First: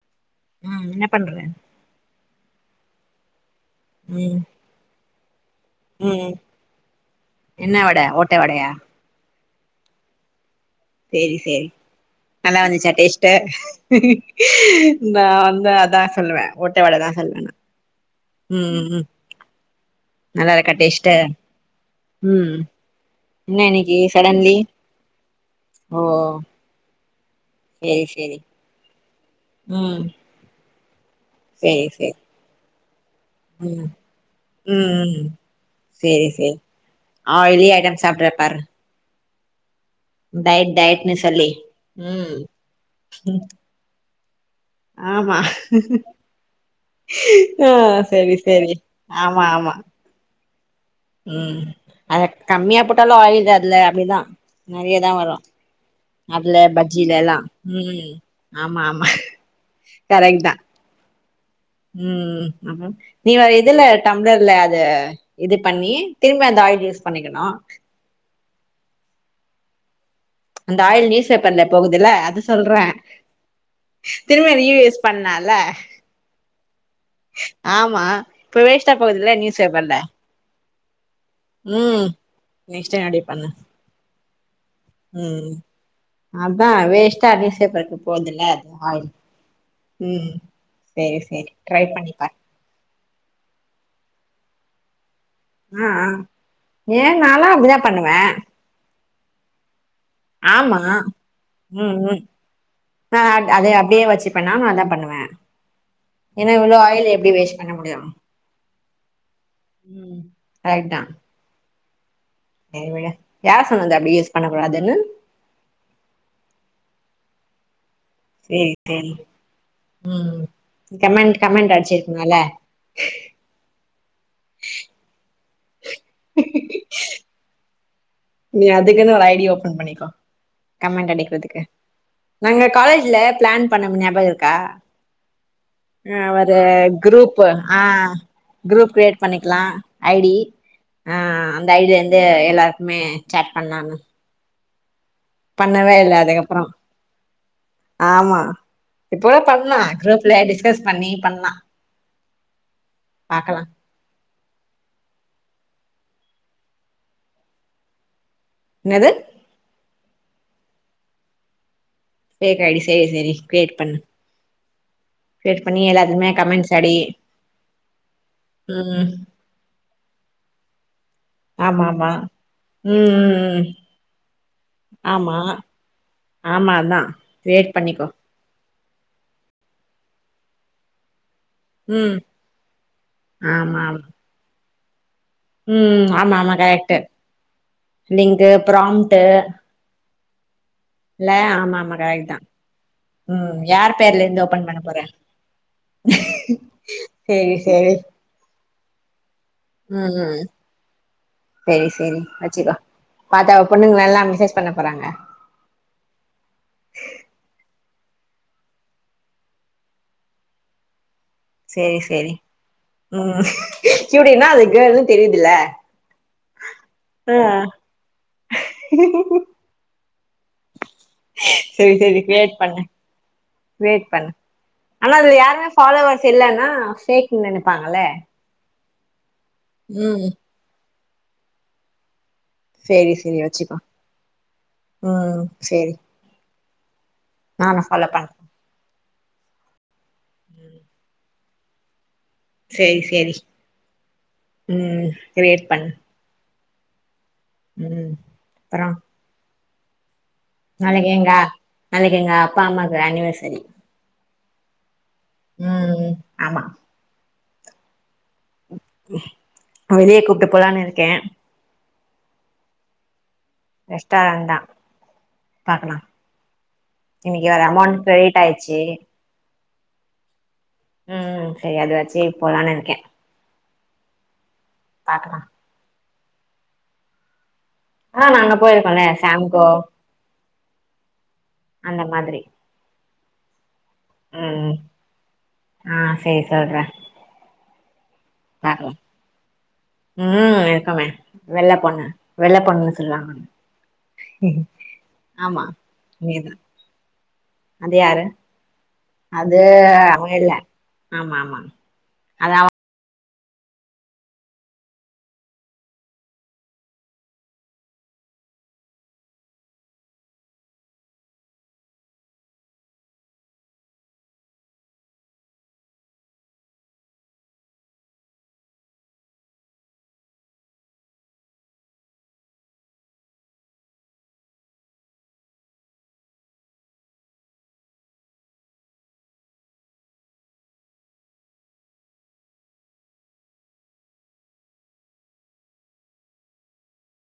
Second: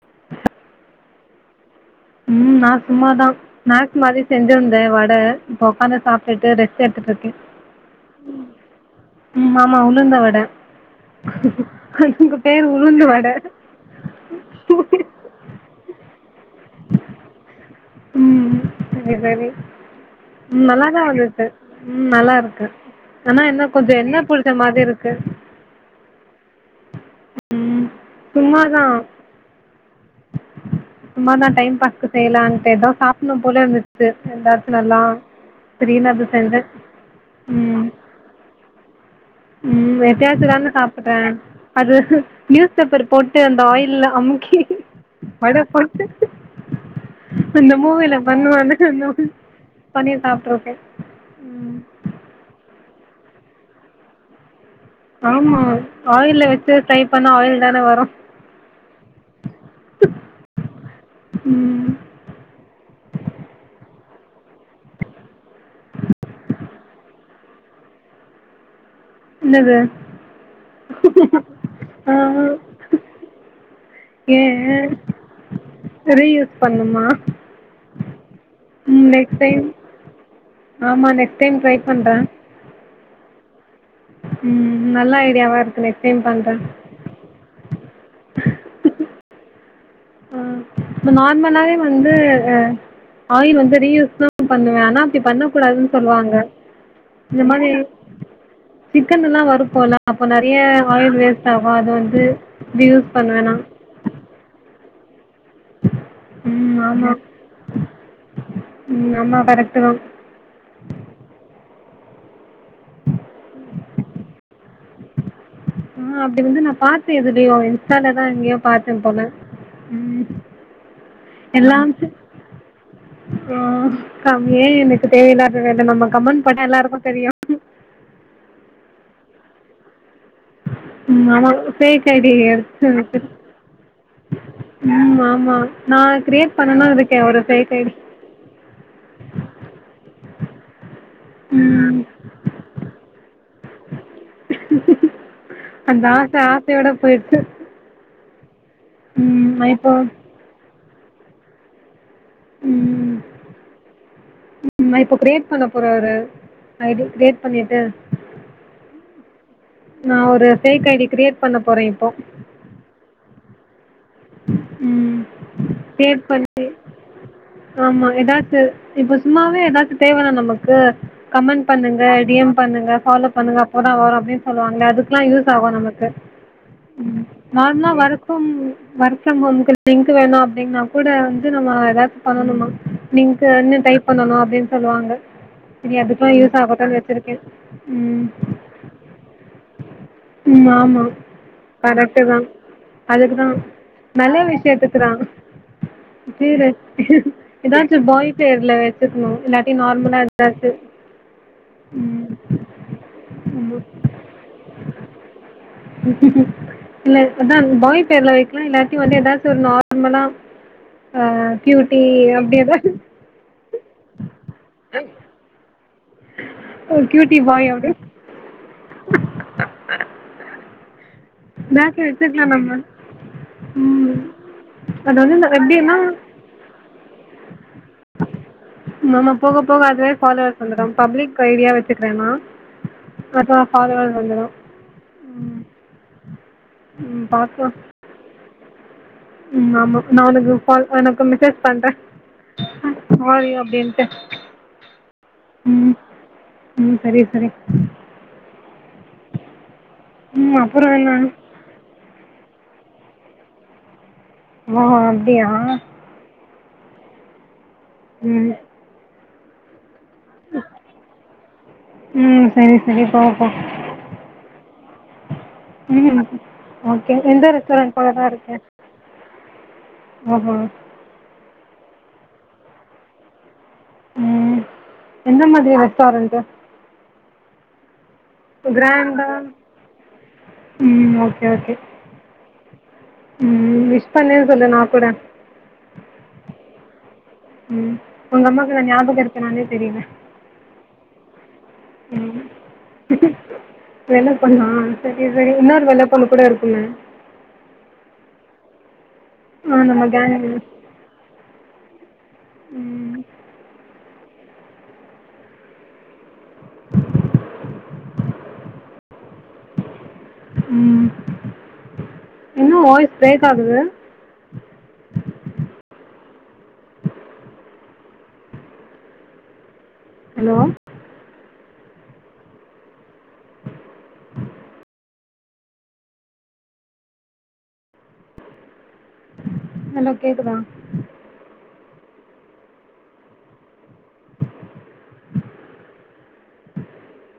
[unintelligible] ம் என்ன பண்ற ம் நா சும்மாதா ஸ்நாக்ஸ் மாரி ம் செஞ்சு அந்த வட இப்ப உக்காந்து ம் சாப்ட்டுட்டு ரெஸ்ட் எடுத்துட்ருக்கே என்ன வட ஓட்ட வடயா ஆமாமா உளுந்த வட சேரி சேரி அதுக்கு நல்லா பேரு வந்துச்சா உளுந்து வட டேஸ்ட்டு நா வந்து அதா சொல்லுவே ஓட்ட வட தா சொல்லுவே நா ம் செரி செரி நல்லா ம் இருக்கா நல்லாதா டேஸ்ட்டு வந்துருக்கு நல்லா ம் இருக்கு ஆனா என்ன கொஞ்சோ இன்னைக்கு எண்ணெ புடிச்ச சடன்லி மாதி இருக் கு ஓ சேரி சேர் சும்மா தா ம் சும்மாதா டைம் சேரி பாஸ்க்கு சேரி செய்யலான்ட்டு எதா சாப்பிட்னு போல ம் இருந்துச்சு எந்தாச்சு நல்லா ம் ம் தீடீர்னு அத சேரி சேரி செஞ்சே ஆயிலி ம் ஐட்டம் சாப்ட்ற பாரு ம் டேஸ்ட்டு தானு டயட் டயட்னு சாப்புட்டே சொல்லி அது ம் நியூஸ் பேப்பர் போட்டு அந்த ஆயில அமுக்கி ஆமா வடப்போச்சே ஆ அந்த மூவில சேரி சேரி பண்ணுவான்ல அந்த மாரி ஆமா ஆமா பண்ணி சாப்ட்டுருக்கே ம் அத கம்மியா போட்டாலு ஆயில் அதுல அப்டிதா நெறைய தா வரு ஆமா ஆயில்ல அதுல வச்சு ஃப்ரை பஜ்ஜில பண்ணா எல்லா ஆயில் தான வரு ம் ஆமா ஆமா கரெட் தா ம் ம் அப்றோ நீ எதுல டம்ளர்ல அது இது பண்ணி திரும்பி அந்த ஆயில் யூஸ் பண்ணிக்கணு என்னது அந்த ஆயில் நியூஸ் பேப்பர்ல ஆ போகுதுல்ல அத சொல்றே ஏ திரும்ப ரீயூஸ் பண்ணாலல்ல ரீயூஸ் பண்ணுமா ஆமா இப்ப வேஸ்ட்டா போகுதுல்ல நியூஸ் பேப்பர்ல ஆமாண்ணே ம் நெக்ஸ்ட் டைம் அப்டி பண்ணு ம் நல் ம் அதா வேஸ்ட் டா [unintelligible] போதுல்ல அதா ஆயில் ம் இப்ப சேரி சேரி நார்மலவே ட்ரை வந்து பண்ணிப்பாரு ஆயில் வந்து ரீயூஸ் தா பண்ணுவே ஆனா அப்டி பண்ண ஆ கூடாதுன் ஆ சொல்லுவாங்க ஏ இந்த நாலா மாத்ரி அப்டிதா பண்ணுவே சிக்கனெல்லா வறுப்போல அப்போ நெறைய ஆமா ஆயில் வேஸ்ட்டாகு அது ம் வந்து ம் ரீயூஸ் பண்ணுவே நா அப்டியே வெச்சுப்பே நானு அதா பண்ணுவே ஏனா இவ்ளோ ம் ஆயில் ஆமாம் எப்டி வேஸ்ட் பண்ண முடியு ம் ஆமாம் கரெக்ட்டு தான் ம் ரைட் தா செரி விடு யார் சொன்னது அப்டி யூஸ் பண்ணக்கூடாதுன்னு ஆ அப்டி வந்து நா பாத்தே எதுலியோ இன்ஸ்டால தா எங்கியோ சேரி பாத்தே சேரி போல ம் கமெண்ட் கமெண்ட் எல்லா [unintelligible] அடிச்சிருக்குங்கல்ல அப்றோ கம் ஏ எனக்கு தேவையில்லத வேல நம்ம கமண்ட் போட்ட எல்லாருக்கு தெரியு நீ அதுக்குன்னு ஒரு ஐடிய ஓபன் பண்ணிக்கோ கமெண்ட் ம் ஆமாம் அடிக்கிறதுக்கு ஃபேக் ஐடி நாங்க எடுத்து காலேஜ்ல வச்சு பிளான் பண்ணமே ஞாபக இருக்கா ம் ஆமா நா அ கிரியேட் ஒரு பண்ணனு இருக்கே ஒரு குரூப் ஃபேக் ஆ ஐ டி குரூப் கிரியேட் பண்ணிக்கலா ஐ டி ஆ அந்த ஐ டி ம் வந்து எல்லாருக்குமே சாட் பண்லானு அந்த இல்ல ஆச அதுக்கப்புறோ ஆசையோட போயிருச்சு ஆமா இப்பவே நா பண்லா இப்போ குரூப்ல டிஸ்கஸ் பண்ணி பண்லா உம் பாக்கலா இப்போ கிரியேட் பண்ண போறாரு ஐ டி கேட் பண்ணிட்டு என்னது நா ஒரு பேஃக் ஐ டி கிரியேட் பண்ண போறே இப்போ பேஃக் ஐ டி சேரி சேரி கிரியேட் பண்ணு உம் ஷேர் பண்ணி எல்லாத்துமே கமெண்ட்ஸ் அடி ஆமா ஏதாச்சு ம் இப்ப சும்மாவே ஏதாச்சு தேவைல நமக்கு கமெண்ட் ஆமா பண்ணுங்க ஆமா ஐ டி யம் பண்ணுங்க ம் பாலோ ம் பண்ணுங்க ம் அப்போதா வரு அப்டின்னு சொல்லுவாங்க அதுக்கெல்லா ஆமா யூஸ் ஆகு நமக்கு ஆமா அதா கிரியேட் நார்மலா பண்ணிக்கோ ஒர்க் ம் ஒர்க் ம் ஹம் லிங்க் வேணு அப்டினா கூட வந்து நாம ம் ஏதாது பண்ணனுமா நீங்க என்ன ஆமா ஆமா டைப் பண்ணனு அப்டின்னு சொல்லுவாங்க இது ம் அதுக்லா ஆமா ஆமா யூஸ் ஆகட்டுனு கரெக்ட்டு வெச்சிருக்கே உம் லிங்க்கு ப்ராம்ட்டு உம் ஆம்மா இல்ல ஆமா ஆமா கரெக்டு கரெக்ட் தா அதுக்குதா ம் யார் பேர்ல நல்ல இருந்து ஓபன் பண்ண போற விசயத்துக்குதா பேர் வெச்சு சேரி சேரி ஏதாச்சு பாய் பேர்ல வெச்சுக்கணு இல்ல ம் நார்மலா ம் இருக்காது சேரி சேரி வச்சுக்கோ பாத்தா ஆமாம் பொண்ணுங்கல்லா மெசேஜ் பண்ண போறாங்க இல்ல அதா பாய் பேர்ல வைக் லா இல்லாட்டி வந்து ஏதாச்சு வந்து ஒரு நார்மலா ஹ சேரி சேரி ம் இப்டினா அதுக்குனு தெரியுதுல ஒரு ஆ கியூட்டி பாய் அவ்ரு சரி பேக்ல சரி வச்சுக்கலாம் கிரியேட் நம்ம பண்ணு கிரியேட் ம் பண்ணு ஆனா அது அதுல வந்து இந்த யாருமே எப்படின்னா ஃபாலோவர்ஸ் இல்லன்னா பேஃக்கு நெனைப்பாங்கல்ல நாம போக போக அதுவே ம் ஃபாலோவர்ஸ் வந்துரு பப்ளிக் ஐ டி யா வச்சுக்கிறேனா சேரி சேரி அப்ப வச்சுக்கோ ஃபாலோவர்ஸ் வந்துரு ம் சேரி ம் பாப்போ அவ்ளோதா ம் ஆமா நா உனக்கு கால் [unintelligible] மெசேஜ் பண்றே சேரி சேரி வாரிய அப்டின்ட்டு ம் கிரியேட் உம் ம் சரி சரி உம் அப்புறம் ம் அப்புறம் நாளைக் என்ன எங்க நாளைக்கு எங்க அப்பா அம்மாக்கு ஏனிவர்சரி மம அப்டியா உம் ஆமா ம் வெளியே கூப்ட்டு போலான்னு இருக்கே உம் சரி சரி பாப்போ ரெஸ்டாரண்ட் தா பாக்கலா ம் ஓகே எந்த இன்னைக்கு வேற ரெஸ்டாரண்ட் அமௌண்ட் போலதா கிரெடிட் இருக்கே ஆயிடுச்சு ஆமா ம் செரி அது வச்சு இப்போதா நெக்கே ம் பாக்கலா எந்த மாதிரியான ரெஸ்டாரன்ட்டு ஆ நாங்க போயிருக்கோல்ல கேராண்ட சாம்கோ ம் ஓகே ஓகே அந்த மாதிரி ம் விஷ் பண்ணேனு சொல்லு ம் நா கூட ஆ சரி சொல்றே ம் உங்க அம்மாக்கு நா பாக்கலா ஞாபக இருக்னானே தெரில ம் இருக்குமே வெள்ள பொண்ணு வெள்ள பொண்ணுன்னு சொல்லுவாங்க வெள்ள பொண்ணா செரி செரி இன்னொரு வெள்ள பொண்ணு கூட இருக்குமே அதுயாரு அது ஆ நம்ம அதுயில்ல கேங்கு ஆமா ஆமா அது ம் அ ம் என்ன வாய்ஸ் பிரேக் ஆகுது ஹலோ ஹலோ கேக்தா